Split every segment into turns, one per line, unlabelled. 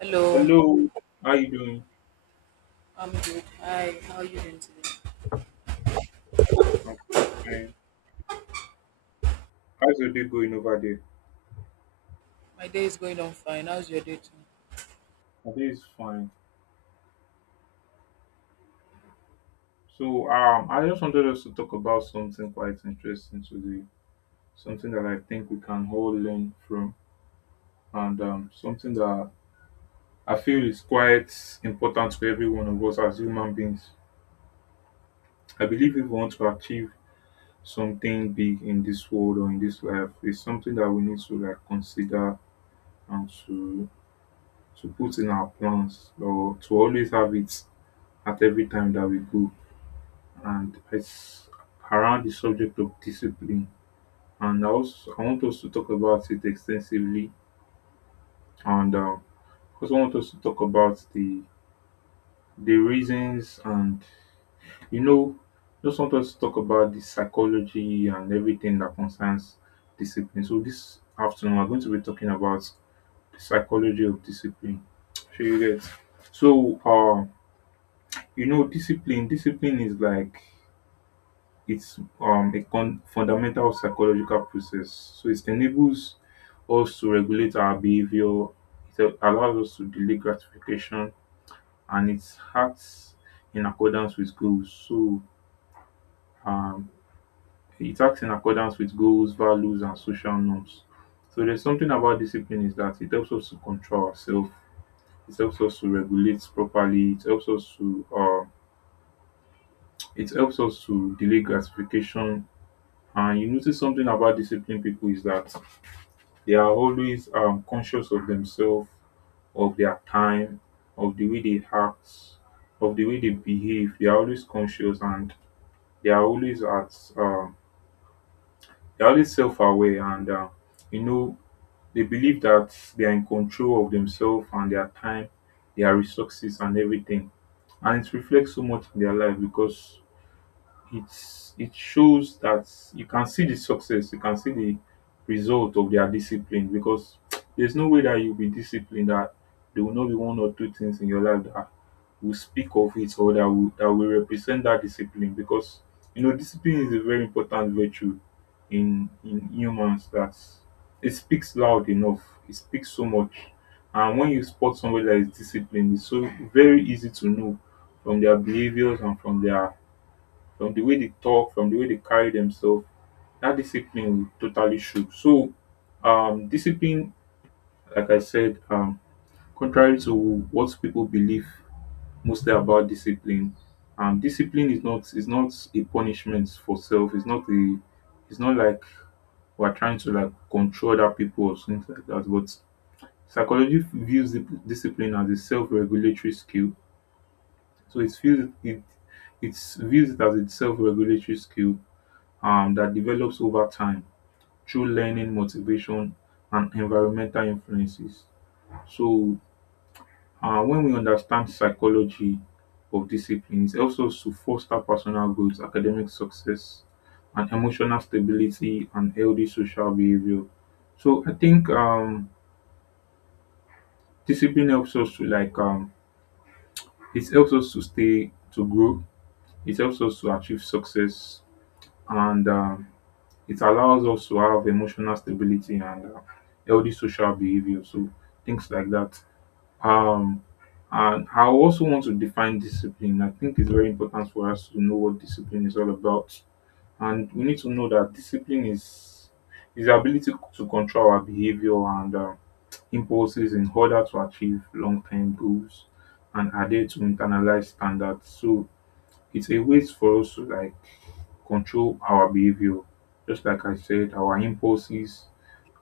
Hello,
Hello, how you doing?
I'm good. Hi, how are you doing today?
I'm fine. How's your day going over there?
My day is going on fine. How's your day too?
My day is fine. So, I just wanted us to talk about something quite interesting today. Something that I think we can all learn from, and something that I feel is quite important to every one of us as human beings. I believe if we want to achieve something big in this world or in this life, it's something that we need to like consider and to put in our plans or to always have it at every time that we go, and it's around the subject of discipline. And I also I want us to talk about it extensively, and also want us to talk about the reasons and you know just want us to talk about the psychology and everything that concerns discipline. So this afternoon we're going to be talking about the psychology of discipline. Sure you get. So you know discipline is like it's fundamental psychological process. So it enables us to regulate our behavior. It allows us to delay gratification, and it acts in accordance with goals. So um, it acts in accordance with goals, values, and social norms. So there's something about discipline is that it helps us to control ourselves. It helps us to regulate properly. It helps us to delay gratification. And you notice something about disciplined people is that they are always conscious of themselves, of their time, of the way they act, of the way they behave. They are always conscious, and they are always at um, they are always self-aware and you know they believe that they are in control of themselves and their time, their resources and everything. And it reflects so much in their life because it shows that you can see the success, you can see the result of their discipline because there's no way that you'll be disciplined that there will not be one or two things in your life that will speak of it or that will represent that discipline, because you know discipline is a very important virtue in humans, that it speaks loud enough, it speaks so much. And when you spot somebody that is disciplined, it's so very easy to know from their behaviors and from their from the way they talk, from the way they carry themselves, that discipline will totally show. So, discipline, like I said, contrary to what people believe mostly about discipline, discipline is not a punishment for self. It's not a it's not like we're trying to like control other people or things like that. But psychology views the discipline as a self-regulatory skill. So it feels it views it as a self-regulatory skill that develops over time through learning, motivation, and environmental influences. So when we understand psychology of disciplines, it helps us to foster personal growth, academic success, and emotional stability and healthy social behavior. So I think discipline helps us to like it helps us to stay, to grow, it helps us to achieve success, and it allows us to have emotional stability and healthy social behavior. So things like that. Um, and I also want to define discipline. I think it's very important for us to know what discipline is all about, and we need to know that discipline is the ability to control our behavior and impulses in order to achieve long-term goals and adhere to internalized standards. So it's a way for us to like control our behavior. Just like I said, our impulses.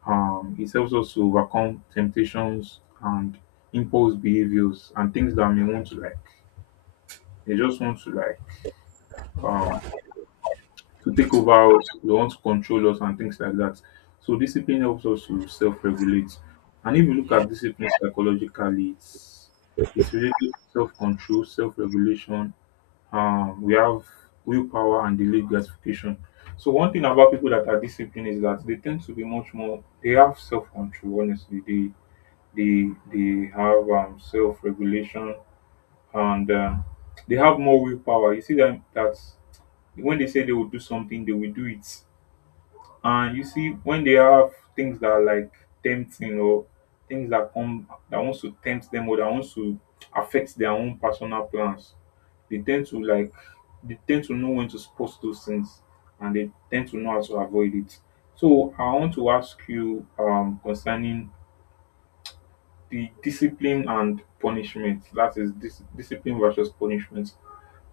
It helps us to overcome temptations and impulse behaviors and things that may want to like. They just want to like um, to take over us. They want to control us and things like that. So discipline helps us to self-regulate. And if you look
Yeah.
at discipline psychologically, it's related to self-control, self-regulation, we have willpower and delayed gratification. So one thing about people that are disciplined is that they tend to be much more. They have self control. Honestly, they have self regulation and they have more willpower. You see that when they say they will do something, they will do it. And you see, when they have things that are like tempting or things that come that wants to tempt them or that wants to affect their own personal plans, they tend to like they tend to know when to spot those things, and they tend to know how to avoid it. So I want to ask you concerning the discipline and punishment. That is discipline versus punishment.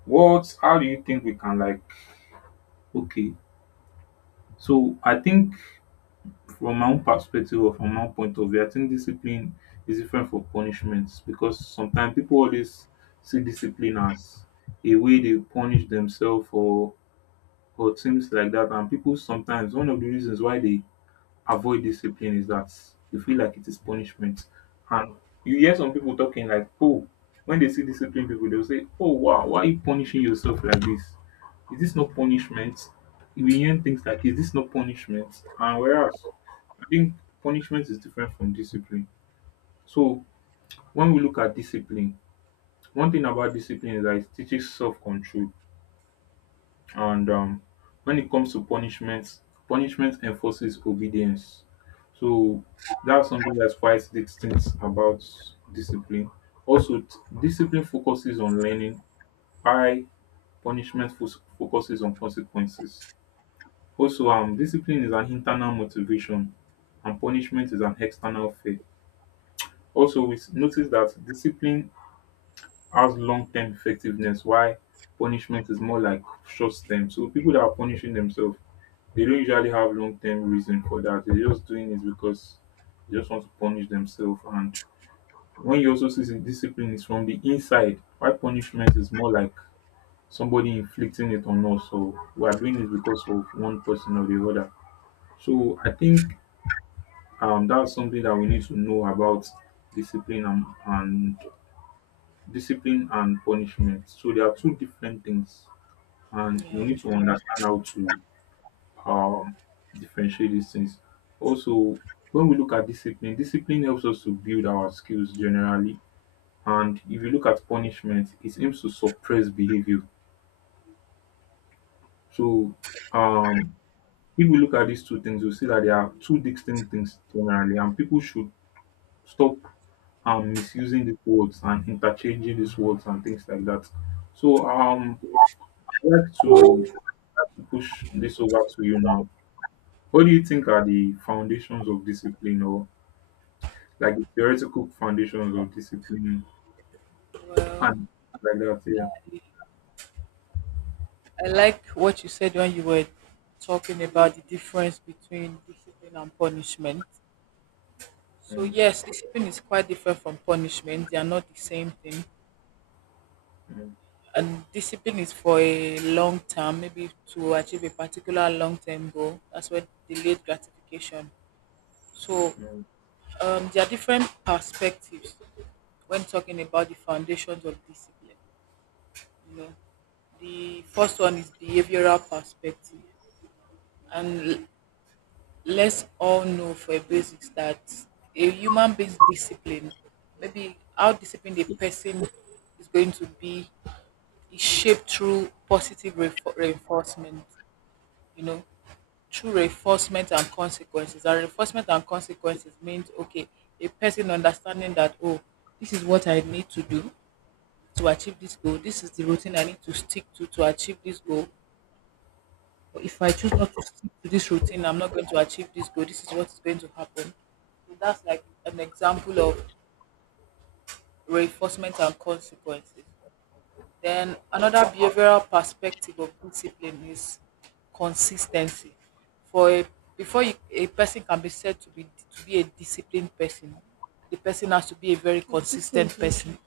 What how do you think we can like. Okay, so I think from my own perspective or from my own point of view, I think discipline is different from punishment, because sometimes people always see discipline as a way they punish themselves or things like that. And people sometimes one of the reasons why they avoid discipline is that they feel like it is punishment. And you hear some people talking like, oh, when they see discipline people, they'll say, oh wow, why are you punishing yourself like this? Is this not punishment? We hear things like, is this not punishment? And whereas I think punishment is different from discipline. So when we look at discipline, one thing about discipline is that it teaches self-control. And when it comes to punishment, punishment enforces obedience. So that's something that's quite distinct about discipline. Also, discipline focuses on learning, while punishment focuses on consequences. Also, discipline is an internal motivation and punishment is an external fear. Also we notice that discipline has long term effectiveness while punishment is more like short term. So people that are punishing themselves, they don't usually have long term reason for that. They're just doing it because they just want to punish themselves. And when you also see the discipline is from the inside, why punishment is more like somebody inflicting it on us. So we are doing it because of one person or the other. So I think that's something that we need to know about discipline and, and discipline and punishment. So there are two different things, and we need to understand how to um, differentiate these things. Also, when we look at discipline, discipline helps us to build our skills generally, and if you look at punishment, it aims to suppress behavior. So um, if we look at these two things, we see that they are two distinct things generally, and people should stop misusing these words and interchanging these words and things like that. So I'd like to push this over to you now. What do you think are the foundations of discipline or like the theoretical foundations of discipline
Well,
and like that, yeah.
I like what you said when you were talking about the difference between discipline and punishment. So
Mm,
yes, discipline is quite different from punishment. They are not the same thing.
mm,
And discipline is for a long term, maybe to achieve a particular long term goal. That's what delayed gratification. So
mm.
um, there are different perspectives when talking about the foundations of discipline. You know, the first one is behavioral perspective, and let's all know for a basics that a human based discipline, maybe how disciplined a person is going to be, is shaped through positive reinforcement. You know, through reinforcement and consequences. And reinforcement and consequences means okay, a person understanding that oh, this is what I need to do to achieve this goal. This is the routine I need to stick to achieve this goal. But if I choose not to stick to this routine, I'm not going to achieve this goal. This is what is going to happen. So that's like an example of reinforcement and consequences. Then another behavioral perspective of discipline is consistency. For a before you, a person can be said to be a disciplined person, the person has to be a very consistent person.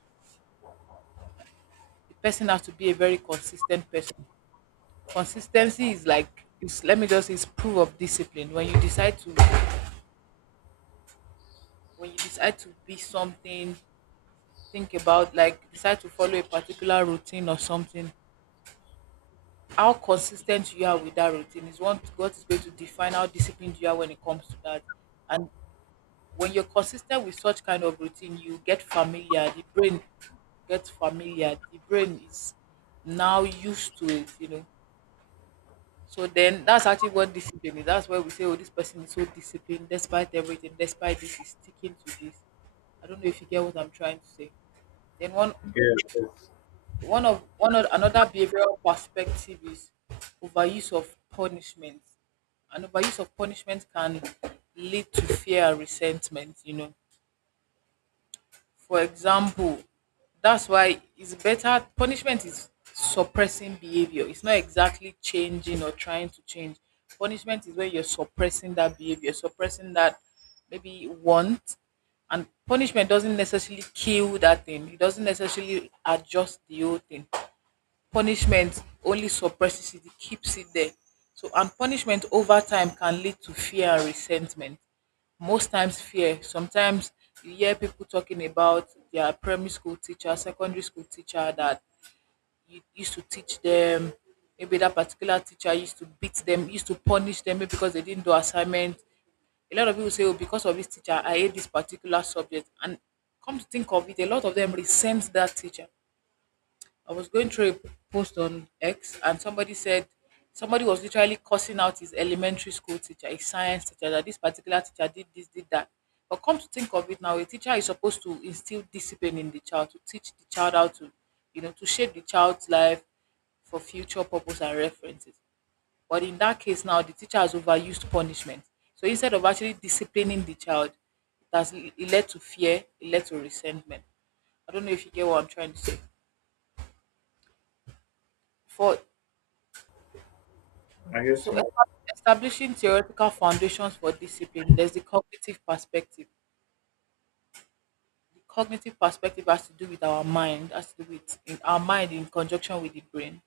The person has to be a very consistent person. Consistency is like is let me just say, is proof of discipline. When you decide to be something, think about like decide to follow a particular routine or something, how consistent you are with that routine is one what is going to define how disciplined you are when it comes to that. And when you're consistent with such kind of routine, you get familiar. The brain gets familiar. The brain is now used to it, you know. So then that's actually what discipline is. That's why we say, oh, this person is so disciplined despite everything, despite this, he's sticking to this. I don't know if you get what I'm trying to say. Then one
Yeah, yes,
One of another behavioral perspective is overuse of punishment. And overuse of punishment can lead to fear and resentment, you know. For example, that's why it's better punishment is suppressing behavior. It's not exactly changing or trying to change. Punishment is when you're suppressing that behavior, suppressing that maybe want, and punishment doesn't necessarily kill that thing, it doesn't necessarily adjust the whole thing. Punishment only suppresses it, it keeps it there. So, and punishment over time can lead to fear and resentment. Most times, fear. Sometimes you hear people talking about their primary school teacher, secondary school teacher that you used to teach them. Maybe that particular teacher used to beat them, used to punish them maybe because they didn't do assignment. A lot of people say, "Oh, because of this teacher, I hate this particular subject." And come to think of it, a lot of them resent that teacher. I was going through a post on X and somebody said somebody was literally cursing out his elementary school teacher, his science teacher, that this particular teacher did this, did that. But come to think of it now, a teacher is supposed to instill discipline in the child, to teach the child how to, you know, to shape the child's life for future purpose and references. But in that case now, the teacher has overused punishment. So instead of actually disciplining the child, it led to fear, it led to resentment. I don't know if you get what I'm trying to say. For
I get
So
you.
establishing theoretical foundations for discipline, there's the cognitive perspective. The cognitive perspective has to do with our mind, has to do with in our mind in conjunction with the brain.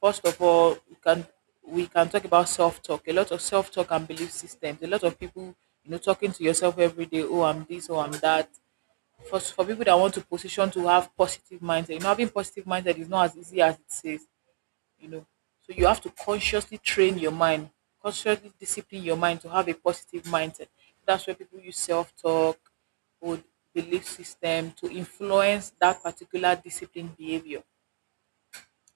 First of all, we can talk about self-talk. A lot of self-talk and belief systems. A lot of people, you know, talking to yourself every day, oh I'm this, oh I'm that. For people that want to position to have positive mindset, you know, having positive mindset is not as easy as it says. You know. So you have to consciously train your mind, consciously discipline your mind to have a positive mindset. That's where people use self talk or belief system to influence that particular discipline behavior.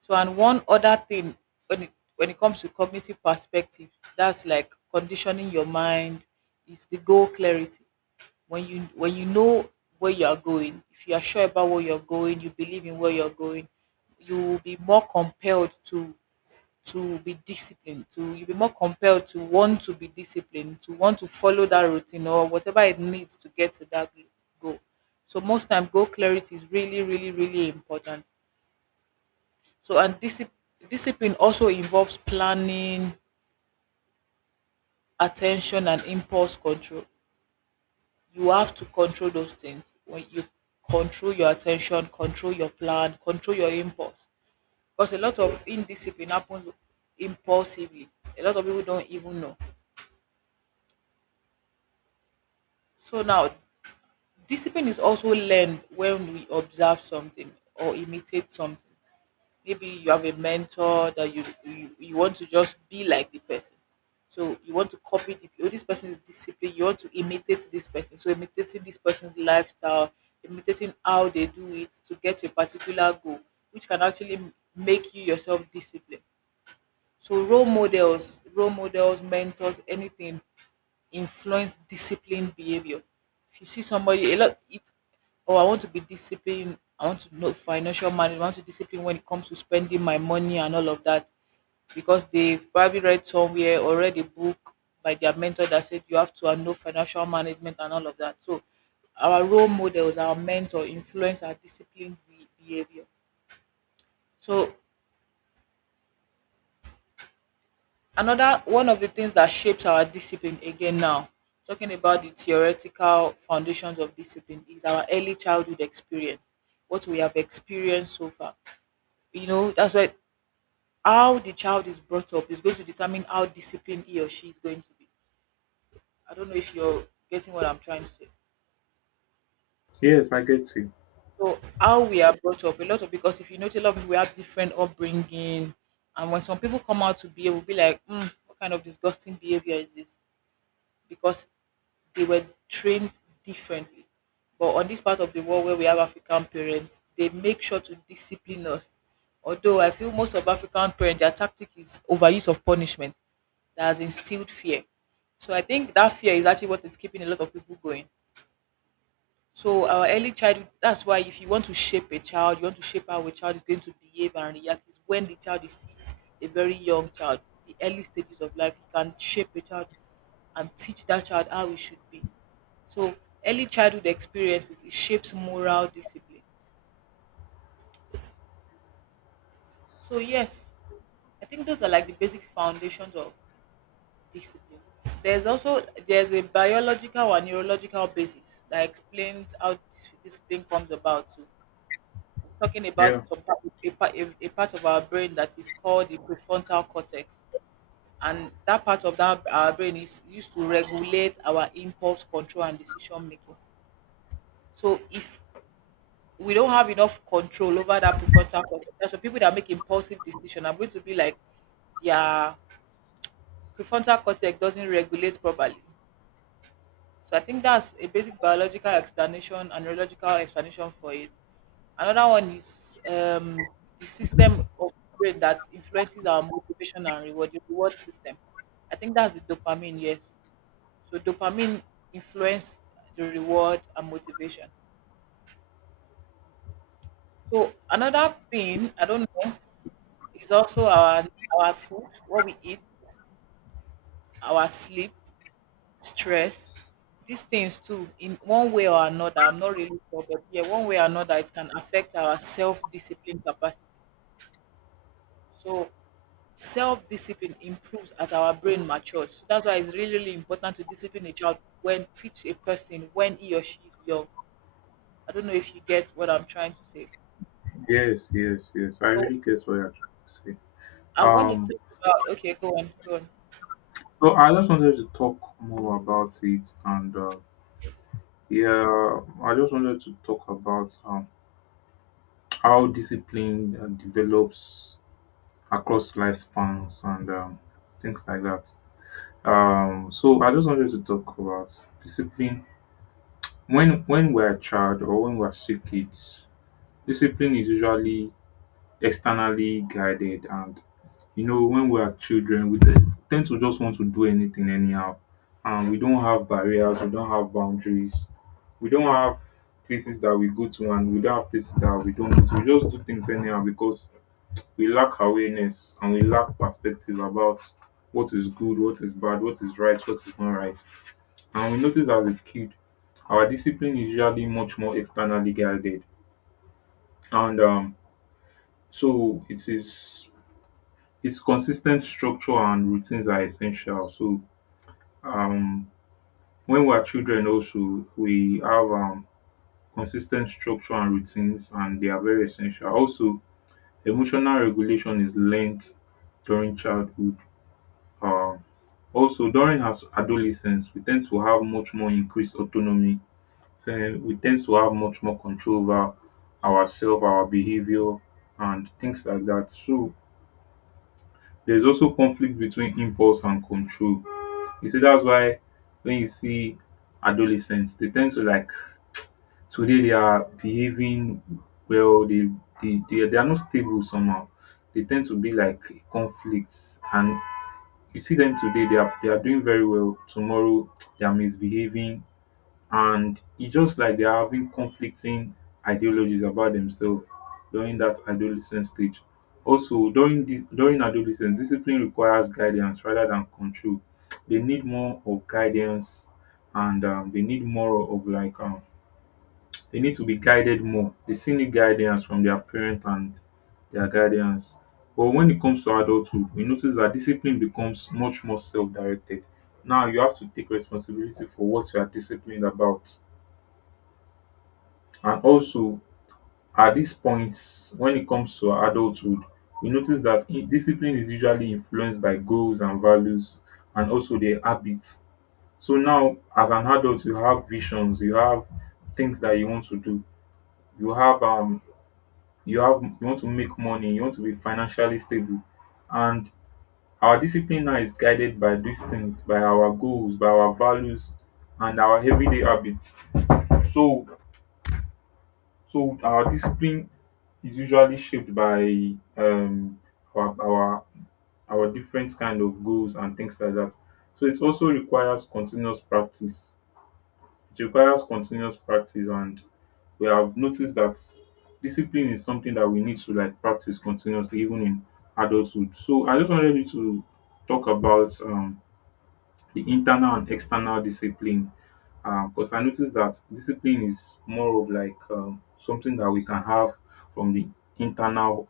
So, and one other thing when it, when it comes to cognitive perspective, that's like conditioning your mind, is the goal clarity. When you know where you are going, if you are sure about where you're going, you believe in where you're going, you will be more compelled to be disciplined to you'll be more compelled to want to be disciplined to want to follow that routine or whatever it needs to get to that goal. So most time goal clarity is really really really important. So and discipline also involves planning, attention and impulse control. You have to control those things. When you control your attention, control your plan, control your impulse, because a lot of indiscipline happens impulsively. A lot of people don't even know. So now discipline is also learned when we observe something or imitate something. Maybe you have a mentor that you want to just be like the person. So you want to copy the, oh, this person is disciplined. You want to imitate this person. So imitating this person's lifestyle, imitating how they do it to get to a particular goal, which can actually make you yourself disciplined. So role models, mentors, anything influence disciplined behavior. If you see somebody a lot it oh I want to be disciplined, I want to know financial management, I want to discipline when it comes to spending my money and all of that, because they've probably read somewhere or read a book by their mentor that said you have to know financial management and all of that. So our role models, our mentor influence our disciplined behavior. So another one of the things that shapes our discipline again now, talking about the theoretical foundations of discipline, is our early childhood experience, what we have experienced so far. You know, that's why how the child is brought up is going to determine how disciplined he or she is going to be. I don't know if you're getting what I'm trying to say.
Yes, I get you.
So how we are brought up, a lot of because if you notice, a lot of people we have different upbringing, and when some people come out to behave, we'll be like, mm, what kind of disgusting behavior is this? Because they were trained differently. But on this part of the world where we have African parents, they make sure to discipline us. Although I feel most of African parents, their tactic is overuse of punishment that has instilled fear. So I think that fear is actually what is keeping a lot of people going. So our early childhood, that's why if you want to shape a child, you want to shape how a child is going to behave and react is when the child is still a very young child. The early stages of life, you can shape a child and teach that child how he should be. So early childhood experiences, it shapes moral discipline. So yes, I think those are like the basic foundations of discipline. There's also there's a biological and neurological basis that explains how discipline comes about too. Talking about
Yeah.
some part, a part of our brain that is called the prefrontal cortex. And that part of that our brain is used to regulate our impulse control and decision making. So if we don't have enough control over that prefrontal cortex, so people that make impulsive decision are going to be like, their prefrontal cortex doesn't regulate properly. So I think that's a basic biological explanation and neurological explanation for it. Another one is the system of brain that influences our motivation and reward, the reward system. I think that's the dopamine, yes. So dopamine influence the reward and motivation. So another thing I don't know is also our food, what we eat, our sleep. Stress, these things too, in one way or another. I'm not really sure, but yeah, one way or another it can affect our self-discipline capacity. So self-discipline improves as our brain matures, so that's why it's really, really important to discipline a child, when teach a person when he or she is young. I don't know if you get what I'm trying to say.
Yes, yes, yes. I
So
really get what you're trying to say.
I want to
Um
talk about, okay, go on, go on.
so I just wanted to talk more about it and yeah, I just wanted to talk about how discipline develops across lifespans and things like that. So I just wanted to talk about discipline. When we're a child or when we're still kids, discipline is usually externally guided. And you know, when we are children, we tend to just want to do anything anyhow, and we don't have barriers, we don't have boundaries, we don't have places that we go to, and we don't have places that we don't go to. We just do things anyhow because we lack awareness and we lack perspective about what is good, what is bad, what is right, what is not right. And we notice as a kid, our discipline is usually much more externally guided, and so it is it's consistent structure and routines are essential. So um, when we're children also we have consistent structure and routines, and they are very essential. Also emotional regulation is learned during childhood. Um, also during as adolescence we tend to have much more increased autonomy. So we tend to have much more control over ourselves, our behavior and things like that. So there's also conflict between impulse and control. You see, that's why when you see adolescents, they tend to like today they are behaving well, they are not stable somehow. They tend to be like conflicts, and you see them today they are doing very well. Tomorrow they are misbehaving, and it's just like they're having conflicting ideologies about themselves during that adolescent stage. Also, during adolescence, discipline requires guidance rather than control. They need more of guidance, and they need more of like they need to be guided more. They still need guidance from their parent and their guardians. But when it comes to adulthood, we notice that discipline becomes much more self-directed. Now you have to take responsibility for what you are disciplined about, and also at this point, when it comes to adulthood, we notice dat discipline is usually influenced by goals and values, and also their habits. So now as an adult, you have visions, you have things that you want to do, you have you have you want to make money, you want to be financially stable, and our discipline now is guided by these things, by our goals, by our values, and our everyday habits. So So our discipline is usually shaped by our our different kind of goals and things like that. So it also requires continuous practice. It requires continuous practice, and we have noticed that discipline is something that we need to like practice continuously, even in adulthood. So I just wanted you to talk about the internal and external discipline. Because I noticed that discipline is more of like something that we can have from the internal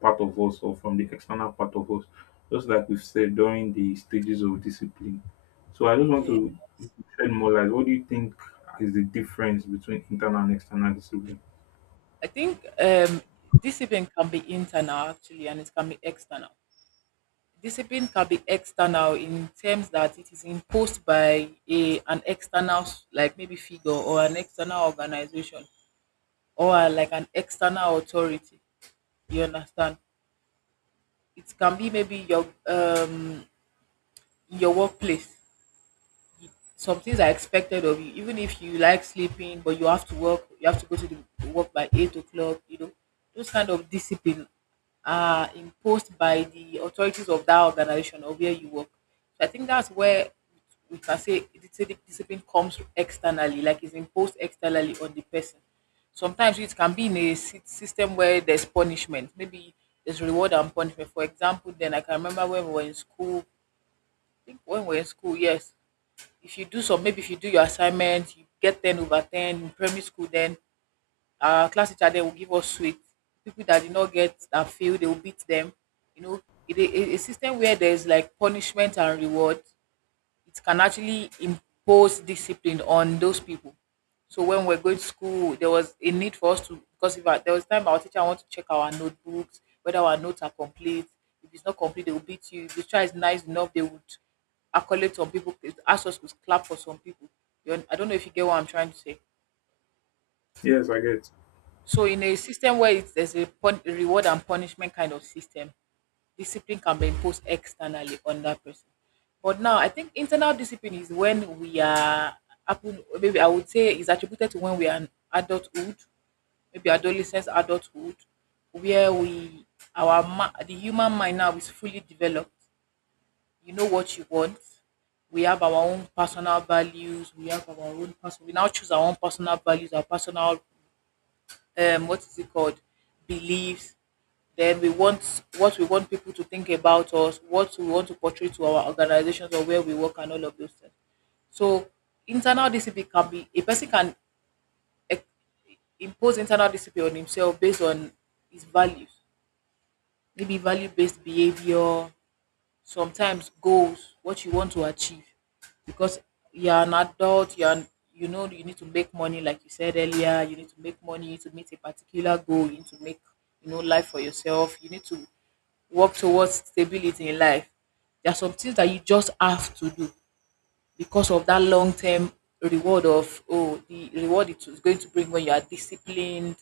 part of us or from the external part of us, just like we've said during the stages of discipline. So I just want
Yeah,
to shed more light. What do you think is the difference between internal and external discipline?
I think discipline can be internal actually, and it can be external. Discipline can be external in terms that it is imposed by a an external, like maybe figure, or an external organization, or like an external authority. You understand? It can be maybe your workplace. Some things are expected of you even if you like sleeping, but you have to work, you have to go to the work by 8 o'clock, you know. Those kind of discipline are imposed by the authorities of that organization or where you work. So I think that's where we can say discipline comes externally, like it's imposed externally on the person. Sometimes it can be in a system where there's punishment, maybe there's reward and punishment. For example, then, I can remember when we were in school, I think when we were in school, yes, if you do some, maybe if you do your assignment, you get 10 over 10 in primary school, then our class teacher then will give us sweet. People that did not get that, fail, they will beat them, you know. It, a system where there's like punishment and reward, it can actually impose discipline on those people. So when we're going to school, there was a need for us to, because if I, there was time our teacher want to check our notebooks whether our notes are complete. If it's not complete, they will beat you. If the child is nice enough, they would accolade some people. Ask us to clap for some people. I don't know if you get what I'm trying to say.
Yes, I get.
So in a system where it's, there's a reward and punishment kind of system, discipline can be imposed externally on that person. But now I think internal discipline is when we are maybe I would say is attributed to when we are in adulthood, maybe adolescence, adulthood, where we, the human mind now is fully developed. You know what you want. We have our own personal values. We have our own person. We now choose our own personal values, our personal, um, what is it called, beliefs. Then we want, what we want people to think about us, what we want to portray to our organizations or where we work, and all of those things. So internal discipline can be, a person can ex- impose internal discipline on himself based on his values, maybe value based behavior, sometimes goals, what you want to achieve. Because you're an adult, you know you need to make money, like you said earlier, you need to make money, you need to meet a particular goal, you need to make, you know, life for yourself, you need to work towards stability in life. There are some things that you just have to do because of that long term reward of, oh, the reward it is going to bring when you are disciplined,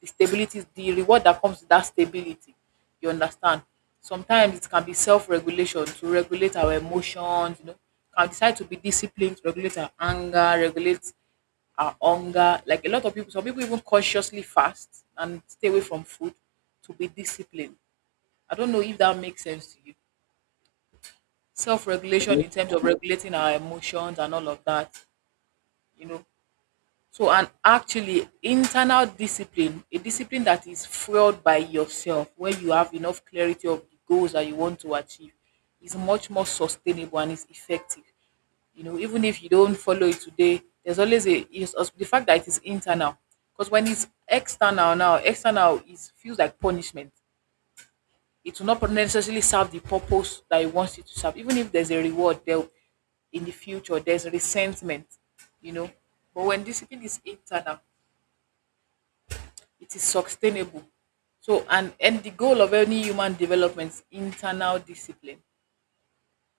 the stability, the reward that comes with that stability, you understand. Sometimes it can be self-regulation, to regulate our emotions, you know, can decide to be disciplined to regulate our anger, regulate our hunger. Like a lot of people, some people even consciously fast and stay away from food, to be disciplined. I don't know if that makes sense to you. Self-regulation in terms of regulating our emotions and all of that, you know. So, and actually internal discipline, a discipline that is fueled by yourself, where you have enough clarity of the goals that you want to achieve, is much more sustainable and is effective. You know, even if you don't follow it today, there's always a, is the fact that it is internal. Because when it's external now, external is, feels like punishment, it will not necessarily serve the purpose that it wants it to serve. Even if there's a reward there in the future, there's resentment, you know. But when discipline is internal, it is sustainable. So and the goal of any human development is internal discipline.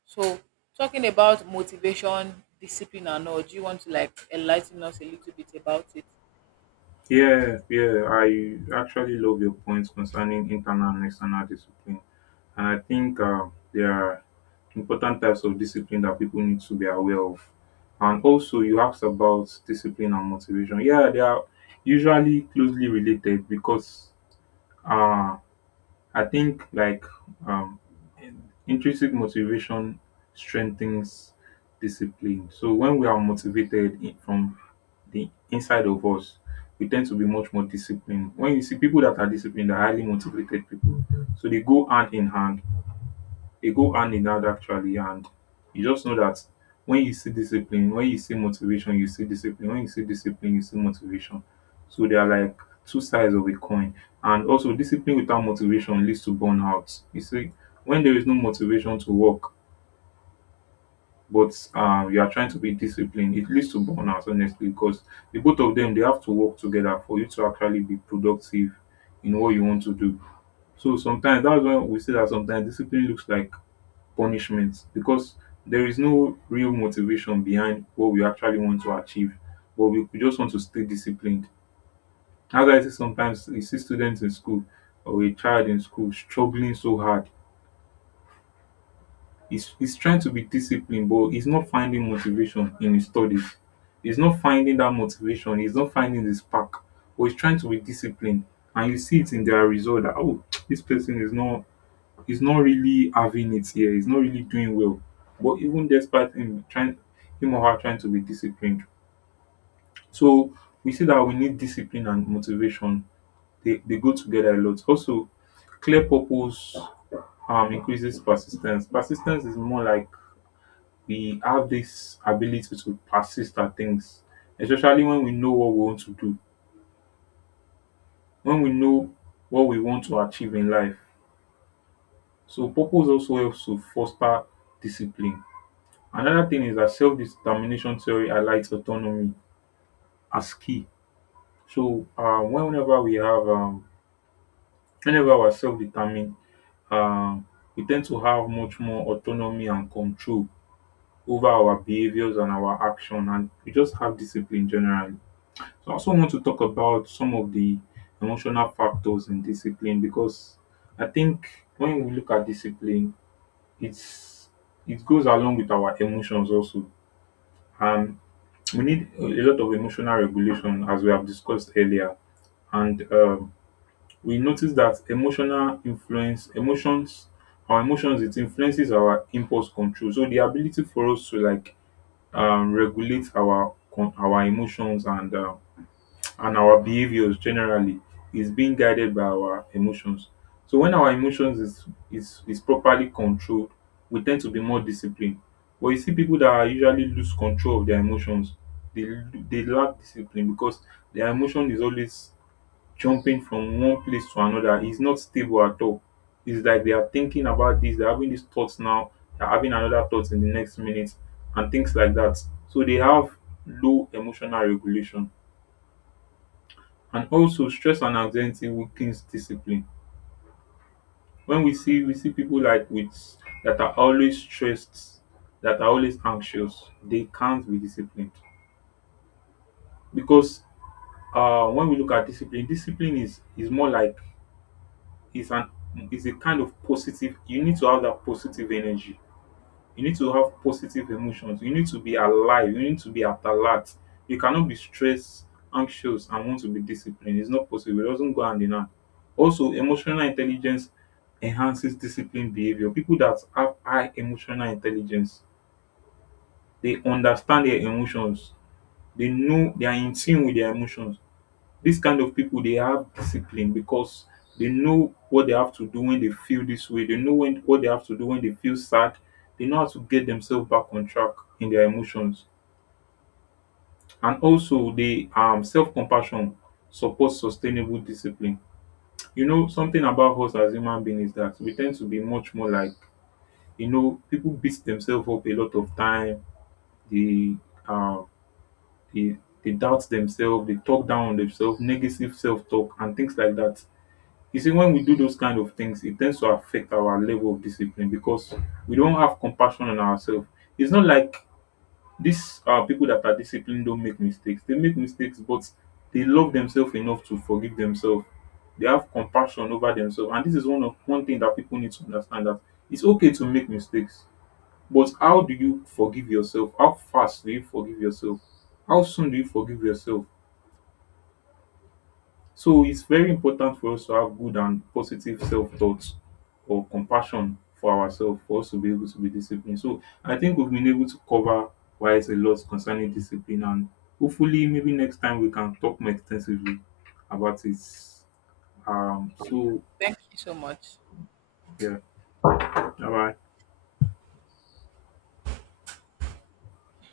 So, talking about motivation, discipline and all, do you want to like enlighten us a little bit about it?
Yeah, yeah, I actually love your points concerning internal and external discipline. And I think there are important types of discipline that people need to be aware of. And also, you asked about discipline and motivation. Yeah, they are usually closely related because uh, I think like um, intrinsic motivation strengthens discipline. So when we are motivated from the inside of us, we tend to be much more disciplined. When you see people that are disciplined, they are highly motivated people. So they go hand in hand, actually. And you just know that when you see discipline, when you see motivation, you see discipline; when you see discipline, you see motivation. So they are like two sides of a coin. And also, discipline without motivation leads to burnout. You see, when there is no motivation to work, but you are trying to be disciplined, it leads to burnout honestly, because the both of them, they have to work together for you to actually be productive in what you want to do. So sometimes that's when we say that sometimes discipline looks like punishment, because there is no real motivation behind what we actually want to achieve, but we just want to stay disciplined. As I say, sometimes you see students in school or a child in school struggling so hard. He's trying to be disciplined, but he's not finding motivation in his studies. He's not finding that motivation. He's not finding the spark, but he's trying to be disciplined. And you see it in their result that, oh, this person is not, he's not really having it here. He's not really doing well. But even despite him trying, him or her trying to be disciplined. So we see that we need discipline and motivation. They go together a lot. Also, clear purpose increases persistence. Persistence is more like we have this ability to persist at things, especially when we know what we want to do, when we know what we want to achieve in life. So purpose also helps to foster discipline. Another thing is that self-determination theory highlights autonomy as key. So whenever we have, whenever we're self-determined, um, we tend to have much more autonomy and control over our behaviors and our action, and we just have discipline generally. So I also want to talk about some of the emotional factors in discipline, because I think when we look at discipline, it's, it goes along with our emotions also, and we need a lot of emotional regulation as we have discussed earlier. And we notice that emotional influence emotions, our emotions, it influences our impulse control. So the ability for us to like regulate our our emotions and our behaviors generally is being guided by our emotions. So when our emotions is properly controlled, we tend to be more disciplined. But you see people that are usually lose control of their emotions, they they lack discipline, because their emotion is always jumping from one place to another. It's not stable at all. It's like they are thinking about this, they're having these thoughts now, they're having another thought in the next minute, and things like that. So they have low emotional regulation. And also stress and anxiety weakens discipline. When we see, we see people like with, that are always stressed, that are always anxious, they can't be disciplined. Because when we look at discipline, discipline is more like is an, is a kind of positive. You need to have that positive energy. You need to have positive emotions. You need to be alive. You need to be at alert. You cannot be stressed, anxious, and want to be disciplined. It's not possible. It doesn't go hand in hand. Also, emotional intelligence enhances disciplined behavior. People that have high emotional intelligence, they understand their emotions. They know, they are in tune with their emotions. Dis kind of people, they have discipline because they know what they have to do when they feel this way. They know when what they have to do when they feel sad. They know how to get themselves back on track in their emotions. And also, dey self compassion supports sustainable discipline. You know, something about us as human beings is that we tend to be much more like, you know, people beat themselves up a lot of time, dey um dey doubt themselves, dey talk down on demself, negative self talk and things like that. You see, when we do those kind of things, it tends to affect our level of discipline, because we don't have compassion on ourselves. It's not like these people that are disciplined don't make mistakes. They make mistakes, but they love themselves enough to forgive themselves. They have compassion over themselves, and this is one thing that people need to understand, that it's okay to make mistakes, but how do you forgive yourself? How fast do you forgive yourself? How soon do you forgive yourself? So it's very important for us to have good and positive self thoughts or compassion for ourselves for us to be able to be disciplined. So I think we've been able to cover quite a lot concerning discipline, and hopefully maybe next time we can talk more extensively about it. So
Thank you so much.
yeah, bye bye.